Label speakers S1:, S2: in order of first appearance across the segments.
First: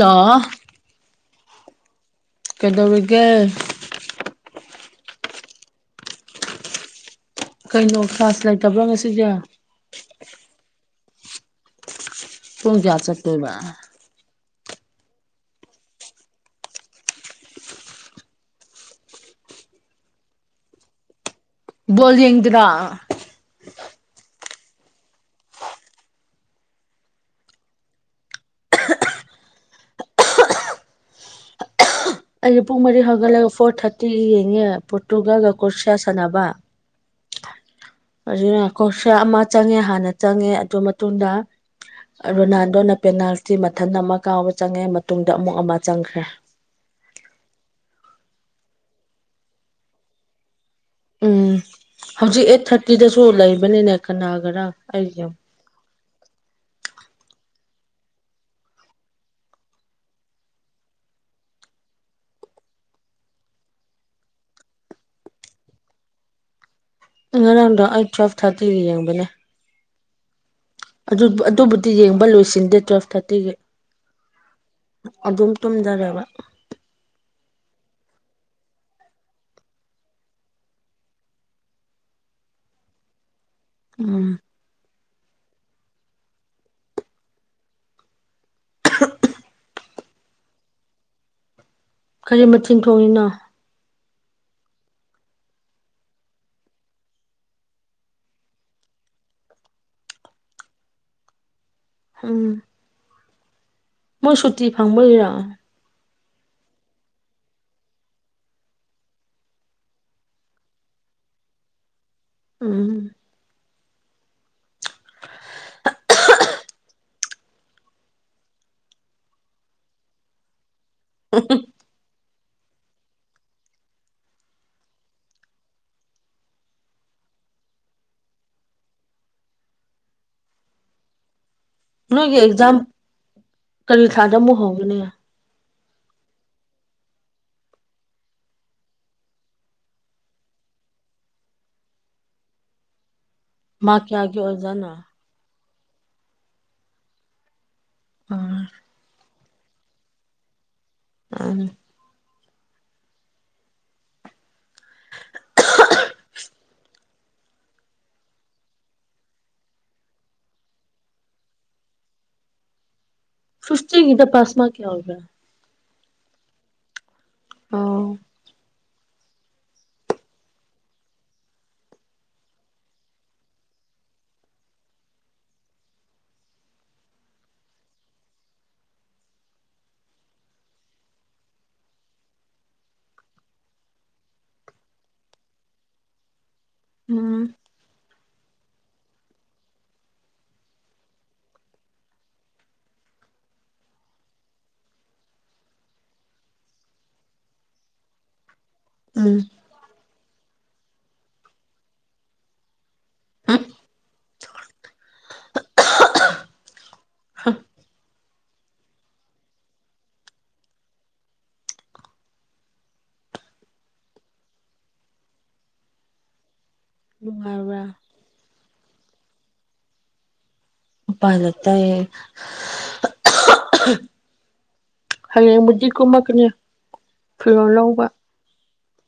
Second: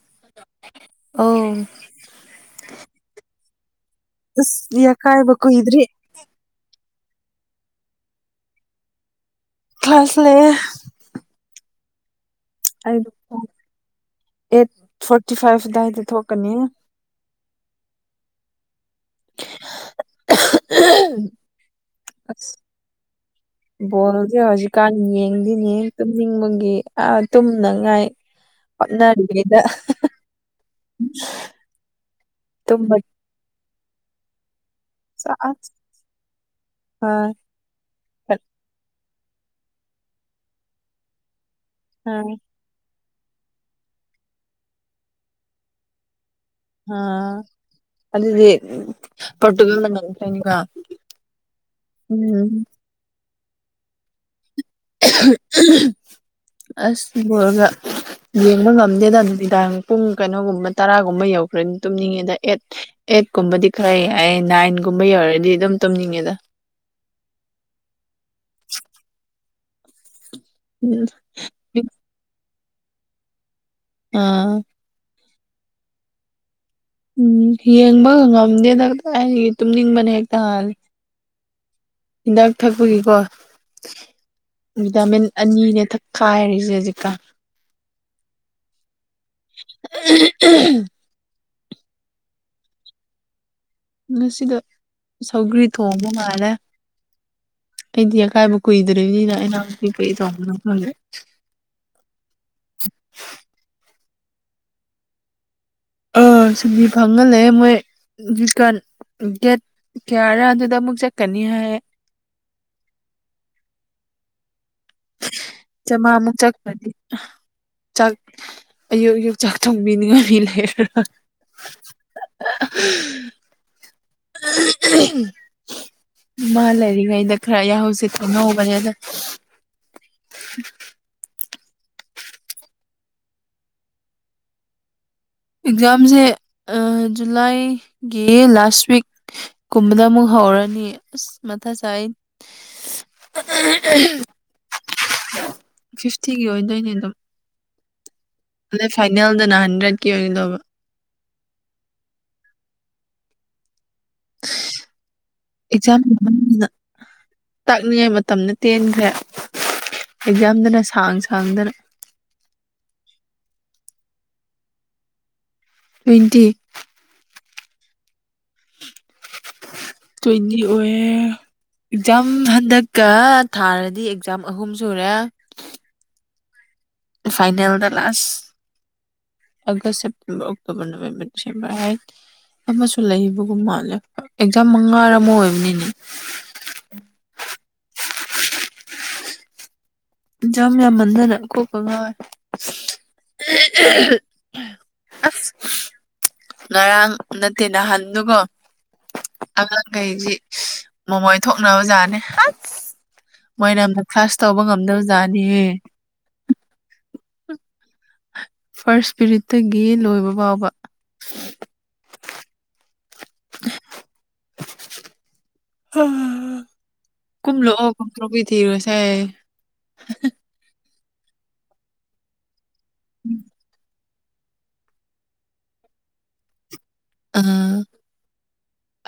S1: ꯂꯣ
S2: ꯑ
S1: ꯀꯩꯗꯧꯔꯒꯦ
S2: ꯑꯁ ꯌꯥ ꯀꯥꯏꯕꯣ ꯏ꯭ꯔꯤ
S1: ꯀꯩꯅꯣ ꯀ꯭ꯂꯥꯁ ꯂꯩꯇꯕ꯭ꯔꯥ ꯉꯁꯤꯁꯦ
S2: ꯀ꯭ꯂꯥꯁ ꯂꯦ
S1: ꯄꯨꯡ ꯀꯌꯥ ꯆꯠꯀꯦꯕ
S2: ꯑꯦꯠ ꯐꯣꯔꯇꯤ ꯐꯥꯏꯚ ꯗꯥꯥꯏꯗ ꯊꯣꯛꯣꯛꯀꯅꯤ
S1: ꯕꯣꯜ ꯌꯦꯡꯗ꯭ꯔꯥ
S2: [unintelligible] ꯣꯜꯗ ꯍꯧꯖꯤ ꯀꯥꯟ ꯌꯦꯡꯗꯤꯅꯦ ꯇꯨꯝꯅꯤꯡꯕꯒꯤ ꯑ ꯇꯨꯝꯅꯉꯥꯏ ꯑꯣꯟꯅꯅꯤ ꯀꯗ
S1: ꯑꯩꯦ ꯄꯨꯡ ꯃꯔꯤ ꯍꯥꯏꯒꯂꯒ ꯐꯣꯔ ꯊꯥꯔꯇꯤ ꯌꯦꯡꯉꯦ ꯄꯣꯔꯇꯨꯒꯜ
S2: ꯆꯥꯁ
S1: ꯑꯀꯣꯁꯤꯌꯥ ꯁꯥꯟꯅꯕꯅ
S2: ꯑꯥ ꯑꯥ
S1: ꯄꯩꯁꯥ ꯑꯃ ꯆꯪꯉꯦ ꯍꯥꯟꯅ ꯆꯪꯉꯦ ꯑꯗꯨ ꯃꯇꯨꯡꯗ ꯔꯣꯅꯥꯜꯗꯣꯅ ꯄꯦꯅꯥꯜꯇꯤ ꯃꯊꯟ ꯑꯃ ꯀꯥꯎꯕ ꯆꯪꯉꯦ ꯃꯇꯨꯡꯗ ꯑꯃꯨꯛ ꯑꯃ ꯆꯪꯈ꯭ꯔꯦ
S2: ꯑ ꯑ ꯄꯒ
S1: ꯎꯝ ꯍꯧꯖꯤꯛ ꯑꯩꯠ ꯊꯥꯔꯇꯤꯗꯁꯨ ꯂꯩꯕꯅꯤꯅꯦ ꯀꯅꯥ ꯈꯔ
S2: ꯑꯁ ꯣꯜꯒ ꯌꯦꯡꯕ ꯉꯝꯗꯦꯗ ꯑꯗꯨ ꯅꯨꯃꯤꯗꯥꯡ ꯄꯨꯡ ꯀꯩꯅꯣꯒꯨꯝꯕ ꯇꯔꯥꯒꯨꯝꯕ ꯌꯧꯈ꯭ꯔ ꯇꯨꯝꯅꯤꯡꯉꯦꯗ ꯑꯦꯠ ꯑꯩꯠ ꯀꯨꯝꯕꯗꯤ ꯈꯔ ꯑꯩ ꯅꯥꯏꯟꯒꯨꯝꯕ ꯌꯧꯔꯗꯤ ꯑꯗꯨꯝ ꯇꯨꯝꯅꯤꯡꯉꯦꯗ
S1: ꯉꯔꯗ ꯑꯩ ꯆꯋꯦꯜ ꯊꯥꯔꯇꯔꯤ ꯌꯦꯕꯅꯦ ꯑꯗꯨꯕꯨꯗꯤ ꯌꯦꯡꯕ ꯂꯣꯏꯁꯤꯟꯗꯦ ꯇꯨꯋꯦꯜꯐ ꯊꯥꯔꯇꯤꯒꯤ
S2: ꯑꯥ
S1: ꯑꯗꯨꯝ ꯇꯨꯝꯖꯔꯕ
S2: ꯎꯝ ꯌꯦꯡꯕ ꯉꯝꯗꯦ ꯗꯥꯛꯇ ꯑꯩ ꯇꯨꯝꯅꯤꯡꯕꯅ ꯍꯦꯛꯇꯍꯜꯂꯤ ꯍꯤꯗꯥꯛ ꯊꯛꯄꯒꯤꯀꯣ
S1: ꯎꯝ
S2: ꯚꯤꯇꯥꯃꯤꯟ ꯑꯅꯤꯅꯦ ꯊꯛꯈꯥꯏꯔꯤꯁꯦ ꯍꯧꯖꯤꯛꯀ [unintelligible]
S1: ꯀꯔꯤ ꯃꯤꯟ ꯊꯣꯡꯅꯤꯅꯣ
S2: ꯉꯁꯤꯗ ꯁꯧꯒ꯭ꯔꯤ ꯊꯣꯡꯕ ꯃꯥꯜꯂꯦ ꯑꯩꯗꯤ ꯑꯀꯥꯏꯕ ꯀꯨꯏꯗ꯭ꯔꯔꯤꯕꯅꯤꯅ ꯑꯩꯅ ꯀ ꯀꯩ ꯇꯣꯡꯅꯣ ꯈꯂ
S1: ꯎꯝ ꯃꯣꯏ ꯁꯨꯇꯤ ꯐꯪꯕꯔꯥ
S2: ꯑꯥ ꯁꯤꯨꯗꯤ ꯐꯪꯍꯜꯂ ꯃꯣꯏ ꯆꯤꯛꯀꯟ ꯒꯦꯠ ꯀꯌꯥꯔꯥ ꯑꯗꯨꯗ ꯑꯃꯨꯛ ꯆꯠꯀꯅꯤ ꯍꯥꯏ
S1: ꯎꯝ
S2: ꯆꯃꯥ ꯑꯃꯨ ꯆꯠꯄꯗꯤ ꯆꯥꯛ ꯑꯌꯨꯛ ꯑꯌꯨꯣꯛ ꯆꯥꯛ ꯊꯣꯡꯕꯤꯅꯤꯡꯉꯥꯏ ꯃꯤ ꯂꯩ
S1: [unintelligible]
S2: [unintelligible] ꯃꯥ ꯂꯩꯔꯤꯒ ꯏ ꯈ꯭ꯔ ꯌꯥ ꯍ ꯁꯤꯛꯇ ꯅꯣꯕꯅꯦꯗ [unintelligible]
S1: ꯅꯣꯏꯒꯤ ꯑꯦꯛꯖꯥꯝ ꯀꯔꯤ ꯊꯥꯗ ꯑꯃꯨꯛ ꯍꯧꯒꯅꯤ
S2: ꯑꯦꯛꯖꯥꯝꯁꯦ ꯖꯨꯂꯥꯏꯒꯤ ꯂꯥꯁ ꯋꯤꯛꯀꯨꯝꯕꯗ ꯑꯃꯨꯛ ꯍꯧꯔ ꯅꯤ ꯃꯊ ꯆꯥꯏ
S1: ꯃꯥ ꯀꯌꯥꯒꯦ ꯑꯣꯏꯖꯅ
S2: ꯐꯤꯐꯇꯤꯒꯤ ꯑꯣꯏꯗꯣꯏꯅꯦ ꯑꯗꯨꯝ
S1: ꯎꯝ
S2: ꯑꯗ ꯐꯥꯏꯅꯦꯜꯗꯅ ꯍꯟꯗ꯭ꯔꯦꯠꯀꯤ ꯑꯣꯏꯒꯗꯧꯕ
S1: ꯑ
S2: ꯑꯦꯛꯖꯥꯝꯅ ꯇꯥꯛꯅꯤꯡꯉꯥꯏ ꯃꯇꯝꯅ ꯇꯦꯟꯈ꯭ꯔꯦ ꯑꯦꯛꯖꯥꯝꯗꯅ ꯁꯥꯡ ꯁꯥꯡꯗꯅ
S1: [unintelligible] ꯁꯁꯇꯤꯒꯤꯗ ꯄꯥꯁꯃꯥ ꯀꯌꯥ ꯑꯣꯏꯒ
S2: ꯇ꯭ꯋꯦꯟꯇꯤ
S1: ꯑ
S2: ꯇ ꯏꯗꯤ ꯑꯣꯏ ꯑꯦꯛꯖꯥꯝ ꯍꯟꯗꯛꯀ ꯊꯥꯔꯗꯤ ꯑꯦꯛꯖꯥꯝ ꯑꯍꯨꯝ ꯁꯨꯔꯦ ꯐꯥꯏꯅꯦꯜꯗ last August September October November December ꯍꯥꯏ ꯑꯃꯁꯨ ꯂꯩꯕꯒꯨꯝ ꯃꯥꯜꯂꯦ ꯑꯦꯛꯖꯥꯝ ꯃꯉꯥꯔ ꯑꯃ ꯑꯣꯏꯕꯅꯤꯅꯦ
S1: ꯎꯝ
S2: ꯌꯥꯝ ꯌꯥꯝ ꯃꯟꯊꯅ ꯀꯣꯛꯄ ꯉꯋꯣꯏ ꯑ ꯉꯔꯥꯡ ꯅꯠꯇꯦ ꯅꯍꯥꯟꯗꯨꯀꯣ
S1: ꯎꯝ
S2: ꯀꯩꯁꯤ ꯃꯣꯃꯣꯏ ꯊꯣꯛꯅꯕ ꯖꯥꯠꯅꯦ ꯍ ꯃꯣꯏꯅ ꯐꯔꯥꯁ ꯇꯥꯎꯧꯕ ꯉꯝꯗꯖꯥꯅꯤ ꯐꯥꯔꯁ ꯏꯁꯄꯤꯔꯤꯠꯇꯒꯤ ꯂꯣꯏꯕ ꯐꯥꯎꯕ ꯑ
S1: ꯅꯨꯡꯉꯥꯏꯕ꯭ꯔꯥ
S2: ꯀꯨꯝꯂꯣꯑꯣ ꯀꯇ꯭ꯔꯣ ꯄ ꯊꯤꯔꯣꯁꯥꯏ
S1: ꯄꯥꯂ ꯇꯌꯦ
S2: ꯎꯝ
S1: ꯍꯥꯏꯌꯦ ꯃꯖꯤ ꯀꯨꯃ ꯀꯅꯤ
S2: ꯑ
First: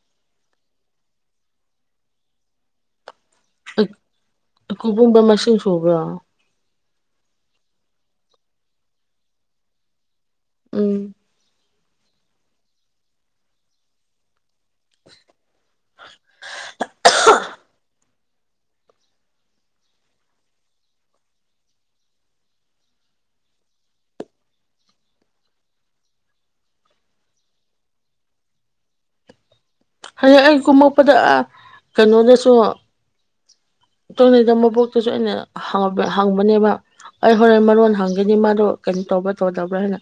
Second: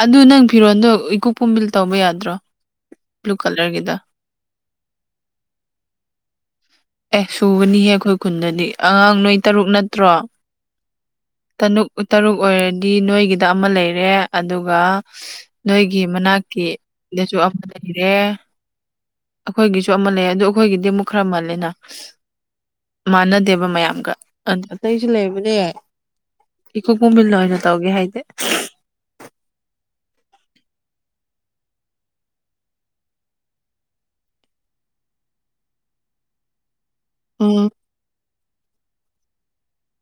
S2: ꯑꯗꯨꯗ ꯅꯪ ꯐꯤꯔꯣꯟꯜꯗꯣ ꯏꯀꯨꯞ ꯄꯨꯝꯕꯤꯜ ꯇꯧꯕ ꯌꯥꯗ꯭ꯔꯣ ꯕ꯭ꯂꯨ ꯀꯂꯔꯒꯤꯗ
S1: ꯀꯕꯨꯝꯕ ꯃꯁꯤꯡꯁ ꯁꯕ꯭ꯔ
S2: ꯑꯦ ꯁꯨꯕꯅꯤꯍꯦ ꯑꯩꯈꯣꯏ ꯈꯨꯟꯗꯗꯤ ꯑꯉꯥꯡ ꯅꯣꯏ ꯇꯔꯨꯛ ꯅꯠꯇ꯭ꯔꯣ
S1: ꯎꯝ
S2: ꯇꯨꯛ ꯇꯔꯨꯛ ꯑꯣꯏꯔꯗꯤ ꯅꯣꯏꯒꯤꯗ ꯑꯃ ꯂꯩꯔꯦ ꯑꯗꯨꯒ ꯅꯣꯏꯒꯤ ꯒꯤ ꯃꯅꯥꯛꯀꯤꯗꯁꯨ ꯑꯃ ꯂꯩꯔꯦ ꯑꯩꯈꯣꯏꯒꯤꯁꯨ ꯑꯃ ꯂꯩ ꯑꯗꯨ ꯑꯩꯈꯣꯏꯒꯤꯗꯤ ꯑꯃꯨꯛ ꯈꯔ ꯃꯥꯜꯂꯦꯅ ꯃꯥꯟꯅꯗꯦꯕ ꯃꯌꯥꯝꯒ ꯑ ꯑꯇꯩꯁꯨ ꯂꯩꯕꯅꯦ ꯌꯥꯏ ꯏꯀꯨ ꯀꯨꯃꯤꯜꯂ ꯍꯅ ꯇꯥꯎꯒꯤ ꯍꯥꯏꯗ
S1: ꯍꯌꯦꯡ ꯑꯩ ꯀꯨꯝꯃꯛꯄꯗ ꯀꯩꯅꯣꯗꯁꯨ ꯇꯣꯏꯅꯩꯗ ꯃꯕꯣꯛꯇꯁꯨ ꯑꯩꯅ ꯍꯪꯕꯅꯦꯕ ꯑꯩ ꯍꯣꯏ ꯑꯩ
S2: ꯎꯝ
S1: ꯃꯔꯣꯟ ꯍꯪꯒꯦꯅꯤ ꯃꯥ ꯀꯩꯅꯣ ꯇꯧꯕ꯭ꯔꯥ ꯇꯧꯗꯕ꯭ꯔꯥ ꯍꯥꯏꯅ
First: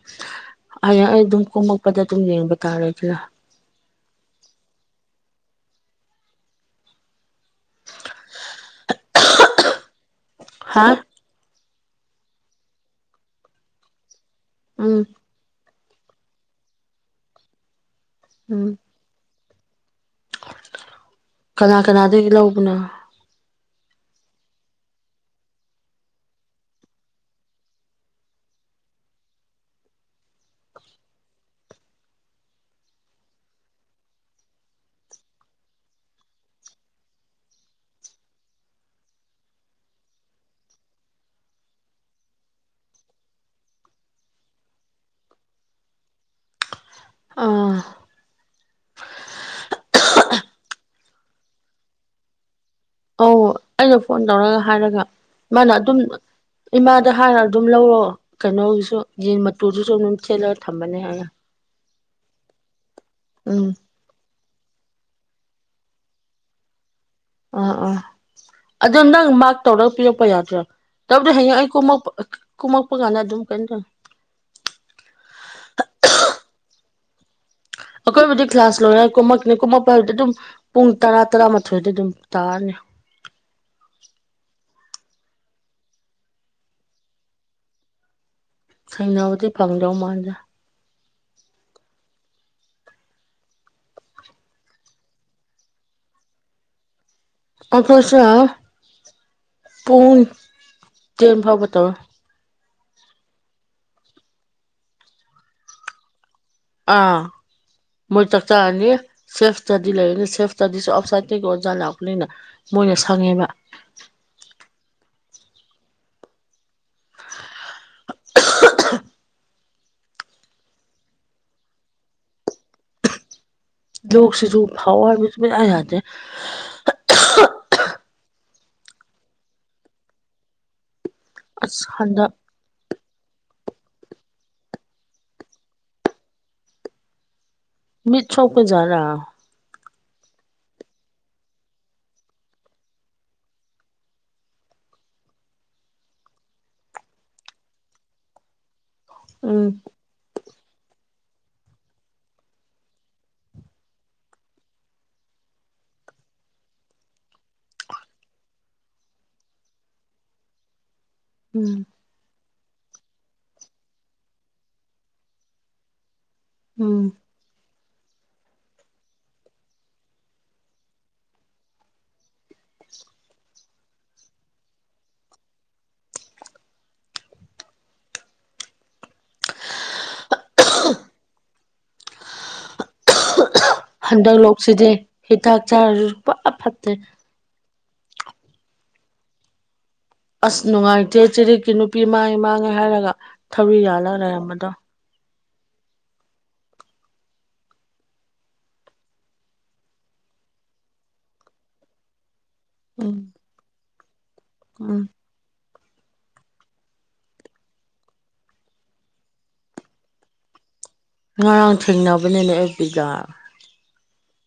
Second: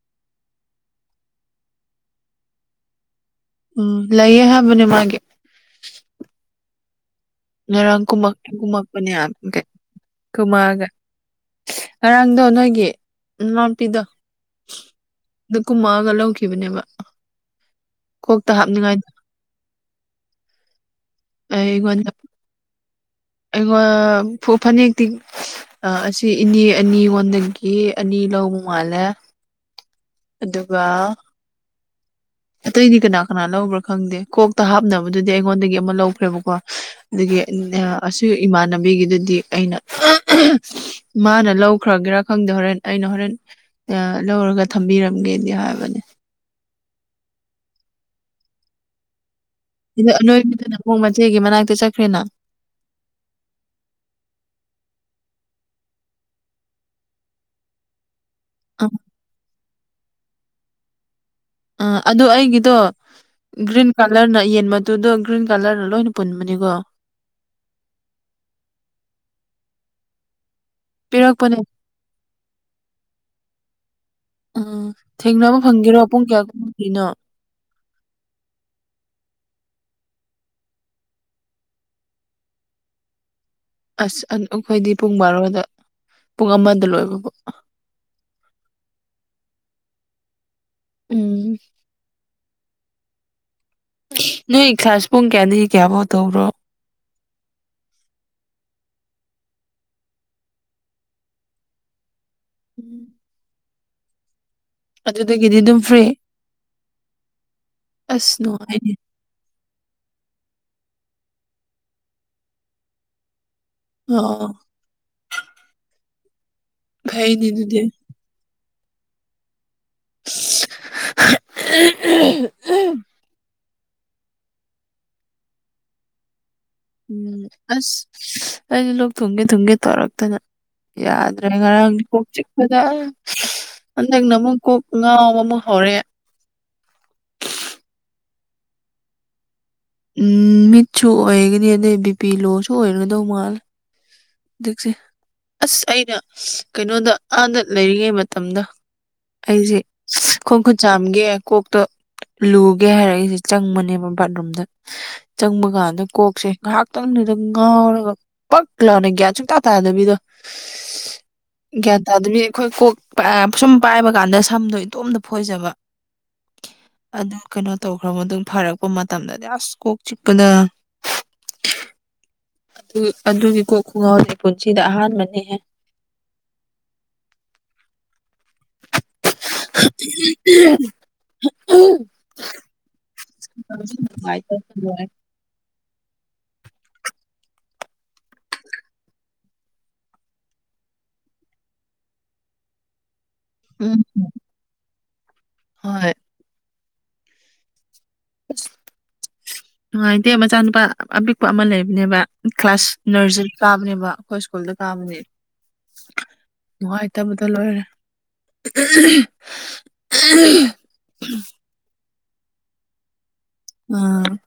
S1: ꯑꯩ ꯑꯩ ꯑꯗꯨꯝ ꯀꯣꯝꯃꯛꯄꯗ ꯑꯗꯨꯝ ꯌꯦꯡꯕ ꯇꯥꯔꯦ ꯑꯗꯨꯅ
S2: ꯎꯝ ꯂꯩꯌꯦ ꯍꯥꯏꯕꯅꯦ ꯃꯥꯒꯤ ꯉꯔꯥꯡ ꯀꯨꯝ ꯀꯨꯝꯃꯛꯄꯅꯦ ꯍꯥꯏ
S1: ꯍꯥ
S2: ꯀꯨꯝꯃꯑꯒ ꯉꯔꯥꯡꯗꯣ ꯅꯣꯏꯒꯤ ꯃꯄꯤꯗꯣ
S1: ꯎꯝ
S2: ꯀꯨꯝꯃꯛꯑꯒ ꯂꯧꯈꯤꯕꯅꯦꯕ ꯀꯣꯛꯇ
S1: ꯎꯝ
S2: ꯍꯥꯞꯅꯤꯡꯉꯥꯏꯗ
S1: ꯀꯅꯥ
S2: ꯑꯩꯉꯣꯟꯗ
S1: ꯀꯅꯥꯗꯒꯤ ꯂꯧꯕꯅꯣ
S2: ꯐꯅꯦꯛꯇꯤ ꯑꯁꯤ ꯏꯅꯦ ꯑꯅꯤꯉꯣꯟꯗꯒꯤ ꯑꯅꯤ ꯂꯧ ꯃꯥꯅꯦ ꯑꯗꯨꯒ ꯑꯇꯩꯗꯤ ꯀꯅꯥ ꯀꯅꯥ ꯂꯧꯕ꯭ꯔꯥ ꯈꯪꯗꯦ ꯀꯣꯛꯇ ꯍꯥꯞꯅꯕꯗꯨꯗꯤ ꯑꯩꯉꯣꯟꯗꯒꯤ ꯑꯃ ꯂꯧꯈ꯭ꯔꯦꯕꯀꯣ ꯑꯗꯨ ꯑꯁꯤ ꯏꯃꯥꯟꯅꯕꯤꯒꯤꯗꯨꯗꯤ ꯑꯩꯅ ꯃꯥꯅ ꯂꯧꯈ꯭ꯔꯒꯦꯔꯥ ꯈ ꯈꯪꯗ ꯍꯣꯔꯦꯟ ꯑꯩꯅ ꯍꯣꯔꯦꯟ ꯂꯧꯔꯒ ꯊꯝꯕꯤꯔꯝꯒꯦꯗꯤ ꯍꯥꯏꯕꯅꯦ
S1: ꯑꯥ
S2: ꯑꯅꯣꯏꯕꯗꯅ ꯄꯨꯡ ꯃꯆꯦꯒꯤ ꯃꯅꯥꯛꯇ ꯆꯠꯈ꯭ꯔꯦꯅ
S1: ꯑ ꯑꯩꯅ ꯐꯣꯟ ꯇꯧꯔꯒ ꯍꯥꯏꯔꯒ ꯃꯥꯅ ꯑꯗꯨꯝ ꯏꯃꯥꯗ ꯍꯥꯟꯅ ꯑꯗꯨꯝ ꯂꯧꯔꯛꯑꯣ
S2: ꯑꯥ
S1: ꯀꯩꯅꯣꯁꯨ ꯌꯦꯟ ꯃꯇꯨꯗꯨꯁꯨ ꯑꯗꯨꯝ ꯁꯦꯠꯂꯒ ꯊꯝꯕꯅꯦ ꯍꯥꯏꯅ
S2: ꯑ ꯑꯗꯨ ꯑꯩꯒꯤꯗꯣ
S1: ꯎꯝ
S2: ꯒ꯭ꯔꯤꯟ ꯀꯂꯔꯅ ꯌꯦꯟ ꯃꯗꯨꯗꯣ ꯒ꯭ꯔꯤꯟ ꯀꯂꯔꯗ ꯂꯣꯏꯅ ꯄꯨꯟꯕꯅꯤꯀꯣ
S1: ꯑꯥ ꯑꯥ ꯑꯗꯣ ꯅꯪ ꯃꯔ ꯇꯧꯔꯒ ꯄꯤꯔꯛꯄ ꯌꯥꯗ꯭ꯔꯣ ꯇꯧꯗꯤ ꯍꯌꯦꯡ
S2: ꯄꯤꯔꯛꯄꯅꯦ
S1: ꯑꯩ ꯀꯨꯝꯃꯛꯄ ꯀꯨꯝꯃꯛꯄ ꯀꯥꯟꯗ ꯑꯗꯨꯝ ꯀꯩꯅꯣ ꯇꯧꯋꯅꯤ
S2: ꯎꯝ ꯊꯦꯡꯅꯕ ꯐꯪꯒꯦꯔꯣ ꯄꯨꯡ ꯀꯌꯥ ꯀꯨꯝꯃꯗꯒꯤꯅꯣ
S1: ꯑꯩꯈꯣꯏꯕꯨꯗꯤ ꯀ꯭ꯂꯥꯁ ꯂꯣꯏꯅ ꯀꯨꯝꯃꯛꯀꯅꯤ ꯀꯣꯃꯛꯄ ꯍꯥꯏꯕꯗꯤ ꯑꯗꯨꯝ ꯄꯨꯡ ꯇꯔꯥ ꯇꯔꯥꯃꯥꯊꯣꯏꯗꯤ ꯑꯗꯨꯝ ꯇꯥꯔꯅꯤ [inaudible]
S2: ꯑꯁ ꯑꯩꯈꯣꯏꯗꯤ ꯄꯨꯡ ꯕꯥꯔꯣꯗ ꯄꯨꯡ ꯑꯃꯗ ꯂꯣꯏꯕꯕꯣ
S1: ꯁꯦꯡꯕꯨꯗꯤ ꯐꯪꯗ꯭ꯔꯧ ꯃꯥꯜꯂꯦ
S2: ꯎꯝ ꯅꯣꯏ ꯈꯥꯁꯕꯨꯡ ꯀꯅꯤ ꯀꯌꯥꯕꯣ ꯇꯧꯔꯣ
S1: ꯑꯣꯐ꯭ꯔꯁꯥ ꯄꯨꯡ ꯇꯦꯟ ꯐꯥꯎꯕ ꯇꯧꯏ
S2: ꯎꯝ ꯑꯗꯨꯗꯒꯤꯗꯤ ꯑꯗꯨꯝ ꯐ꯭ꯔꯤ
S1: ꯑꯥ ꯃꯣꯏ
S2: ꯑꯁ
S1: ꯇꯥꯛꯇꯥꯑꯅꯤ
S2: ꯅꯨꯡꯉꯥꯏꯅꯤ
S1: ꯁꯦꯐꯇꯗꯤ ꯂꯩꯔꯅꯤ ꯁꯦꯐ ꯏꯁꯇꯗꯤꯁꯨ ꯑꯥꯎꯠꯁꯥꯏꯗꯇꯩꯒꯤ ꯑꯣꯖꯥ ꯂꯥꯛꯄꯅꯤꯅ ꯃꯣꯏꯅ ꯁꯪꯉꯦꯕ
S2: ꯑ ꯍꯥꯏꯩꯗꯤꯗꯨꯗꯤ
S1: [inaudible]
S2: ꯎ
S1: ꯂ ꯁꯤꯁꯨ ꯍꯋꯥ ꯌꯥꯗꯦ
S2: ꯎꯝ ꯑꯁ ꯑꯩꯁꯨ ꯂꯣꯛ ꯊꯨꯡꯒꯦ ꯊꯨꯝꯒꯦ ꯇꯧꯔꯛꯇꯅ ꯌꯥꯗ꯭ꯔꯦ
S1: ꯑꯁ
S2: ꯉꯔꯥꯡ ꯀꯣꯛ
S1: ꯍꯟꯗꯛ
S2: ꯆꯤꯛꯄꯗ ꯍꯟꯗꯛꯅ ꯑꯃꯨꯛ ꯀꯣꯛ ꯉꯥꯎꯕ ꯑꯃꯨꯛ ꯍꯧꯔꯦ
S1: ꯃꯤꯠ ꯆꯧꯄꯦ ꯔ
S2: ꯎꯝ ꯃꯤꯠꯁꯨ ꯑꯣꯏꯒꯅꯤ ꯑꯗꯩ ꯕꯤ ꯄꯄꯤ ꯂꯣꯁꯨ ꯑꯣꯏꯔꯗꯧ ꯃꯥꯜ ꯍꯧꯛꯁꯦ ꯑꯁ ꯑꯩꯅ ꯀꯩꯅꯣꯗ ꯑꯥꯗ ꯂꯩꯔꯤꯉꯩ ꯃꯇꯝꯗ
S1: ꯎꯝ
S2: ꯑꯩꯁꯦ ꯈꯣꯡ ꯈꯨꯠ ꯆꯥꯝꯒꯦ ꯀꯣꯛꯇ ꯂꯨꯒꯦ ꯍꯥꯏꯔꯛꯏꯁꯦ ꯆꯪꯕꯅꯦꯕ ꯕꯥꯠꯔꯨꯝꯗ
S1: ꯎ
S2: ꯆꯪꯕ ꯀꯥꯟꯗ ꯀꯣꯛꯁꯦ ꯉꯥꯏꯍꯥꯛꯇꯪꯗꯨꯗ ꯉꯥꯎꯔꯒ ꯄꯛ ꯂꯥꯅ ꯒ꯭ꯌꯥꯟ ꯁꯨꯡꯇꯥ ꯇꯥꯗꯕꯤꯗꯣ
S1: [inaudible]
S2: ꯀꯌꯥ ꯇ ꯑꯗꯃꯤ ꯑꯩꯈꯣꯏ ꯀꯣꯛ ꯁꯨꯝ ꯄꯥꯏꯕ ꯀꯥꯟꯗ ꯁꯝꯗꯣ ꯏꯇꯣꯝꯇ ꯐꯣꯏꯖꯕ
S1: ꯎꯝ
S2: ꯑꯗꯨ ꯀꯩꯅꯣ ꯇꯧꯈ꯭ꯔꯕ ꯃꯇꯨꯡ ꯑꯗꯨ ꯐꯔꯛꯄ ꯃꯇꯝꯗꯗꯤ ꯑꯁ ꯀꯣꯛ ꯆꯤꯞꯄꯗ ꯑꯗꯨꯒꯤ ꯀꯣꯛ ꯈꯨꯡꯒꯥꯎꯒꯤ ꯄꯨꯟꯁꯤꯗ ꯑꯍꯥꯟꯕꯅꯤꯍꯦ
S1: [inaudible]
S2: ꯎ ꯎ
S1: ꯍꯟꯗꯛ ꯂꯣꯛꯁꯤꯗꯤꯦ ꯍꯤꯗꯥꯛ ꯆꯥꯔꯁꯨ ꯐꯠ ꯐꯠꯇꯦ ꯑꯁ ꯅꯨꯡꯉꯥꯏꯇꯦ ꯆꯦꯔꯠꯀꯤ ꯅꯨꯄꯤ ꯃꯥꯡꯉꯦ ꯃꯥꯡꯉꯦ ꯍꯥꯏꯔꯒ ꯊꯧꯔꯤ
S2: ꯎꯝ
S1: ꯌꯥꯂꯥ ꯂꯩꯔꯝꯕꯗꯣ
S2: ꯍꯣꯏ ꯅꯨꯡꯉꯥꯏꯇꯦ ꯃꯆꯥꯅꯨꯄꯥ ꯑꯄꯤꯛꯄ ꯑꯃ ꯂꯩꯕꯅꯦꯕ ꯀ꯭ꯂꯥꯁ
S1: ꯎꯝ
S2: ꯅꯔꯁꯔꯤꯗ ꯀꯥꯕꯅꯦꯕ ꯑꯩꯈꯣꯏ ꯁ꯭ꯀꯨꯜꯗ
S1: ꯎꯝ
S2: ꯀꯥꯕꯅꯦ ꯅꯣꯏ ꯏꯇꯕꯨꯗ ꯂꯣꯏꯔꯦ ꯎ ꯑ
S1: ꯉꯔꯥꯡ ꯊꯦꯡꯅꯕꯅꯦꯅꯦ ꯑꯦ ꯕꯤꯒꯥ
S2: ꯎꯝ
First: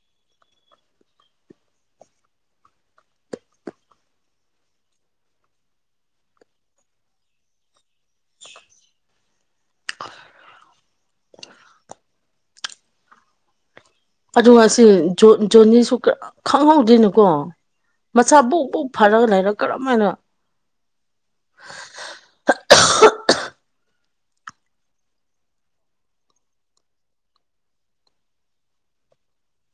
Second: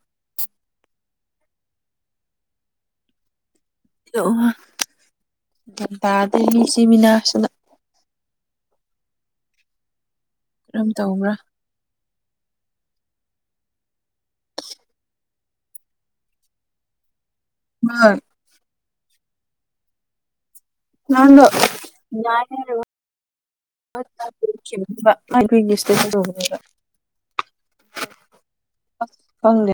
S2: ꯇꯗꯁꯤꯃꯤꯅꯥꯁꯤꯅ ꯀꯔꯝ ꯇꯧꯕ꯭ꯔꯥ
S1: ꯑꯗꯨ ꯉꯁꯤ ꯖꯣꯅꯤꯁꯨ ꯈꯪꯍꯧꯗꯣꯏꯅꯨꯀꯣ
S2: ꯍꯣꯏ
S1: ꯃꯁꯥ ꯕꯨꯛ ꯛ ꯐꯔꯒ ꯂꯩꯔ ꯀꯔꯝ ꯍꯥꯏꯅ
S2: ꯅꯍꯥꯟꯗꯣ ꯈꯤꯕꯕꯕꯨ ꯏꯪꯂꯤꯁꯇꯩꯗꯧꯕꯅꯦꯕ ꯐꯪꯦ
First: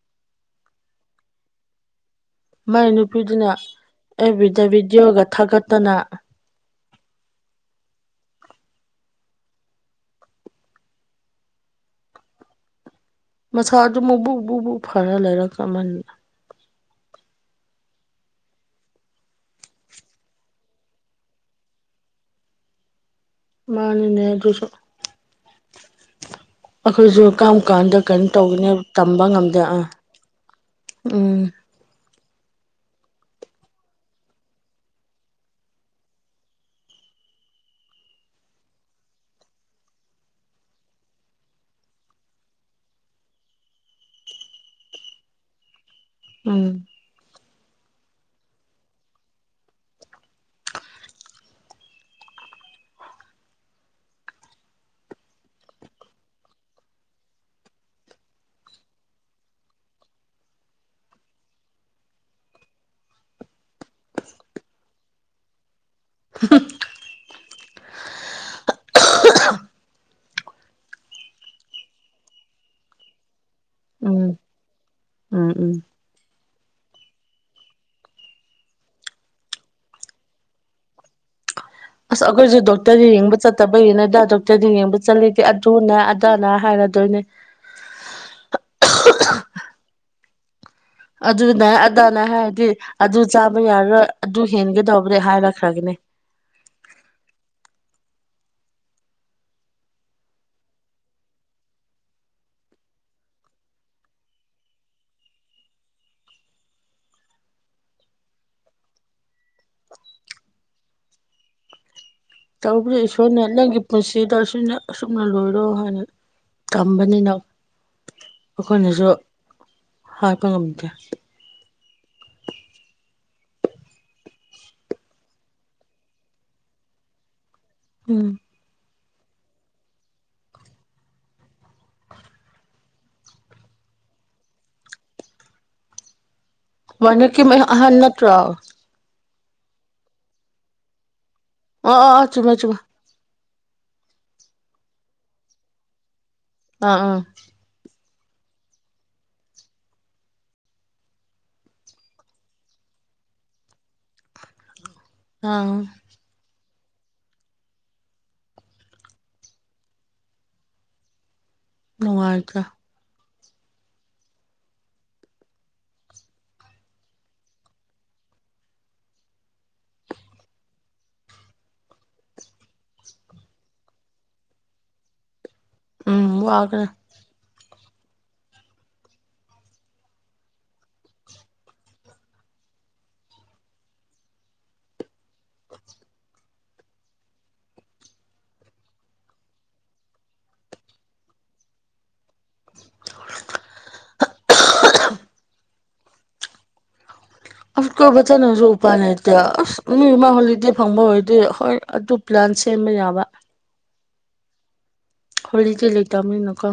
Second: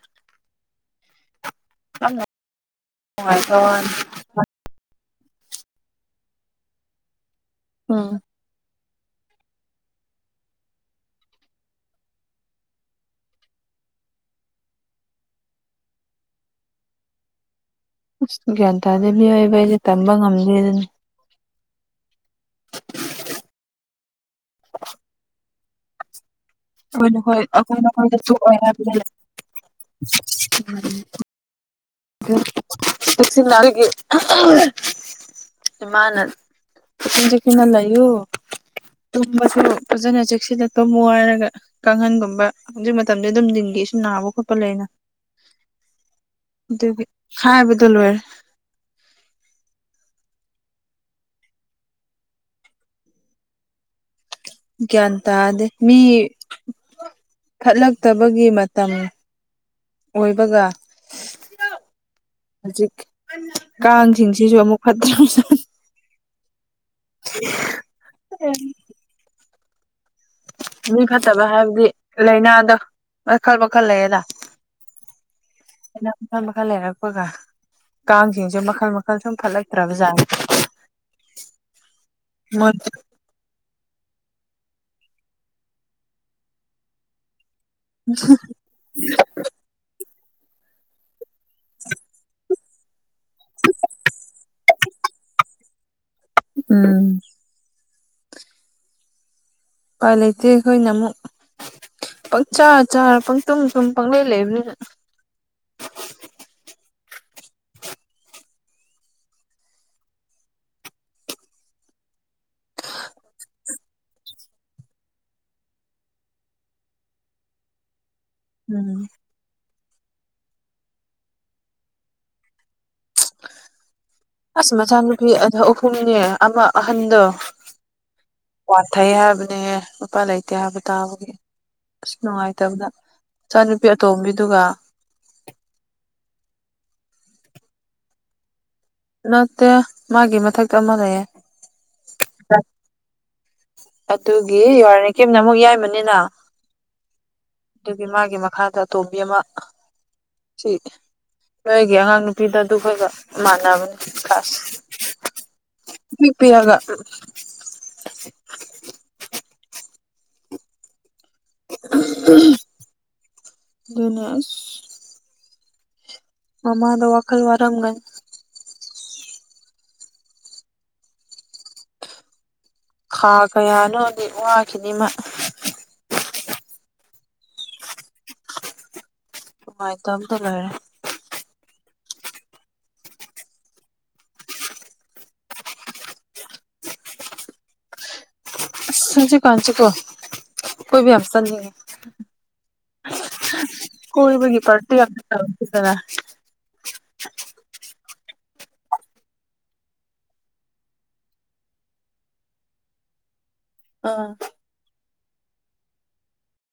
S2: ꯍꯃꯦ
S1: ꯃꯥꯏ ꯅꯨꯄꯤꯗꯨꯅ ꯑꯦꯕꯤꯗ ꯚꯤꯗꯤꯑꯣꯒ ꯊꯥꯒꯠꯇꯅ
S2: ꯑ
S1: ꯃꯁꯥꯗꯨ ꯃꯨꯛꯕꯨꯛ ꯕꯨꯕꯨ ꯐꯔ ꯂꯩꯔꯛꯃꯅ
S2: ꯑꯁ ꯒ꯭ꯌꯥꯟ ꯇꯥꯗꯕꯤ ꯑꯣꯏꯌꯦꯕ ꯑꯩꯁꯦ ꯇꯝꯕ ꯉꯝꯗꯦ ꯑꯗꯨꯅ
S1: ꯃꯥꯅꯤꯅꯦ ꯑꯗꯨꯁꯨ
S2: ꯑꯩꯈꯣꯏꯅ
S1: ꯑꯩꯈꯣꯏꯁꯨ
S2: ꯍꯣꯏ
S1: ꯀꯔꯝ
S2: ꯑꯩꯈꯣꯏꯅ
S1: ꯀꯥꯟꯗ
S2: ꯑꯩꯈꯣꯏꯗ
S1: ꯀꯩꯅꯣ
S2: ꯊꯣꯛꯑꯣꯏ
S1: ꯇꯧꯒꯅꯦ
S2: ꯍꯥꯏꯕꯗꯤ ꯂꯩꯇꯦ
S1: ꯇꯝꯕ ꯉꯝꯗꯦ ꯑꯥ ꯎꯝ
S2: ꯁꯤꯜꯒꯤ ꯏꯃꯅ ꯇ ꯆꯦ ꯀꯅ ꯂꯩꯣ ꯇꯨꯝꯕꯁꯨ ꯐꯖꯅ ꯆꯦꯛꯁꯤꯜꯂꯛꯄ ꯋꯥꯔꯒ ꯀꯥꯡꯈꯟꯒꯨꯝꯕ ꯍꯧꯖꯤꯛ ꯃꯇꯝꯗ ꯑꯗꯨꯝꯤꯡꯈꯤ ꯁꯤ ꯅꯥꯕ ꯈꯣꯠꯄ ꯂꯩꯅ
S1: [unintelligible]
S2: ꯈꯥꯏꯕꯗꯂꯔ ꯒꯌꯥꯟ ꯇꯥꯗꯦ ꯃꯤ ꯊꯠꯂꯛꯇꯕꯒꯤ ꯃꯇꯝ ꯑꯣꯏꯕꯒ ꯍꯧꯖꯤꯛ ꯀꯥꯡꯁꯤꯡꯁꯤꯁꯨ ꯑꯃꯨꯛ ꯐꯠꯇ꯭ꯔ ꯑ ꯃꯤ ꯐꯠꯇꯕ ꯍꯥꯏꯕꯗꯤ ꯂꯥꯏꯅꯥꯗ ꯃꯈꯜ ꯃꯈꯜ ꯂꯩꯌꯦꯗ
S1: ꯎꯝ ꯎꯝ ꯎꯝ
S2: ꯃꯈ ꯃꯈꯜ ꯂꯩꯔꯛꯄꯒ ꯀꯥꯡꯁꯤꯡꯁꯦ ꯃꯈꯜ ꯃꯈꯜ ꯁꯨꯝ ꯐꯠ ꯂꯩꯛꯇ꯭ꯔꯕꯖꯥꯠ
S1: ꯑꯁ ꯑꯩꯈꯣꯏꯁꯨ ꯗꯣꯛꯇꯔꯗ ꯌꯦꯡꯕ ꯆꯠꯇꯕꯒꯤꯅꯗ ꯗꯤ ꯌꯦꯡꯕ ꯆꯠꯂꯤꯗꯤꯦ ꯑꯗꯨꯅꯦ ꯑꯗꯥꯅ ꯍꯥꯏꯔꯗꯣꯏꯅꯦ
S2: [unintelligible]
S1: ꯑꯗꯨꯅ ꯑꯗꯥꯅ ꯍꯥꯏꯔꯗꯤ ꯑꯗꯨ ꯆꯥꯕ ꯌꯥꯔꯔꯣꯏ ꯑꯗꯨ ꯍꯦꯟꯒꯗꯧꯕꯅꯤ ꯍꯥꯏꯔꯛꯈ꯭ꯔꯒꯅꯤ
S2: ꯎꯝ ꯄꯥꯏ ꯂꯩꯇꯦ ꯈꯣꯢꯅꯃꯨꯚ ꯄꯪꯆꯥꯥ ꯆꯥꯔ ꯄꯪꯇꯨꯝ ꯁꯨꯝ ꯄꯪꯂꯩ ꯂꯩꯕꯅꯤꯅ
S1: [unintelligible] ꯇꯧꯕꯁ ꯏꯁꯣꯔꯅꯦ ꯅꯪꯒꯤ ꯄꯨꯟꯁꯤꯗ ꯑ ꯑꯁꯨꯝꯅ ꯂꯣꯏꯔꯣ ꯍꯥꯏꯅ ꯇꯝꯕꯅꯤꯅ
S2: ꯎꯝ
S1: ꯑꯩꯈꯣꯏꯅꯁꯨ ꯍꯥꯏꯄ ꯉꯝꯗꯦ
S2: ꯑꯁ ꯃꯆꯥꯅꯨꯄꯤ ꯑ ꯑꯍꯨꯝꯅꯦ ꯑꯃ ꯑꯍꯟꯗꯣ
S1: ꯎꯝ
S2: ꯊꯩ ꯍꯥꯏꯕꯅꯦꯍꯦ ꯂꯄꯥ ꯂꯩꯇꯦ ꯍꯥꯏꯕ ꯇꯥꯕꯒꯤ ꯑꯁ ꯅꯨꯡꯉꯥꯏꯇꯕꯗ ꯏꯆꯥꯅꯨꯄꯤ ꯑꯇꯣꯝꯕꯤꯗꯨꯒ
S1: ꯃꯅꯀꯤ ꯑꯍꯟꯅꯠꯇ꯭ꯔꯥꯎ
S2: ꯅꯠꯇꯦ ꯃꯥꯒꯤ ꯃꯊꯛꯇ ꯑꯃꯅꯑꯦ
S1: ꯑꯣꯑꯣꯑꯣ ꯆꯨꯝꯃꯦ ꯆꯨꯝꯃꯦ
S2: ꯑꯗꯨꯒꯤ ꯌꯥꯔꯦ ꯀꯤꯝꯅ ꯑꯃꯨꯛ ꯌꯥꯏꯃꯅꯤꯅ
S1: ꯑꯥ ꯑꯥ
S2: ꯑꯗꯨꯒꯤ ꯃꯥꯒꯤ ꯃꯈꯥꯗ ꯑꯇꯣꯝꯕꯤ ꯑꯃ ꯁꯤ ꯅꯣꯏꯒꯤ ꯑꯉꯥꯡ ꯅꯨꯄꯤꯗ ꯑꯗꯨꯈꯣꯏꯒ ꯃꯥꯟꯅꯕꯅꯤ ꯀ꯭ꯂꯥꯁ
S1: ꯑꯥ
S2: ꯄꯤꯛ [unintelligible]
S1: ꯅꯨꯡꯉꯥꯏꯇꯦ
S2: ꯗꯨꯅ ꯑꯁ ꯃꯃꯥꯗꯣ ꯋꯥꯈꯜ ꯋꯥꯔꯝꯒꯅꯤ ꯈꯥ ꯀꯌꯥꯅꯣꯗꯤ ꯋꯥꯈꯤꯅꯤꯃ
S1: ꯎꯝ ꯋꯥꯒꯅꯦ
S2: ꯅꯨꯡꯉꯥꯏꯇꯝꯇ ꯂꯣꯏꯔꯦ ꯑꯁ ꯍꯨꯖꯝꯛꯀꯥꯟꯁꯤꯀꯣ ꯀꯣꯏꯕ ꯌꯥꯝ ꯆꯠꯅꯤꯡꯉꯦ ꯀꯣꯏꯕꯒꯤ ꯄꯥꯔꯇꯤ ꯑꯝꯇ ꯇꯧꯁꯤꯗꯅ
S1: ꯑꯁ ꯀꯣꯏꯕ ꯆꯠꯂꯖꯨ ꯎꯄꯥꯏ ꯂꯩꯇꯦ ꯑꯁ ꯃꯤꯔ ꯃꯥ ꯍꯣꯂꯤꯗꯦ ꯐꯪꯕ ꯑꯣꯏꯗꯤ ꯍꯣꯏ ꯑꯗꯨ ꯄ꯭ꯂꯥꯟ ꯁꯦꯝꯕ ꯌꯥꯕ
S2: ꯑꯥ
S1: ꯍꯣꯂꯤꯗꯦ ꯂꯩꯇꯝꯅꯤꯅꯀꯣ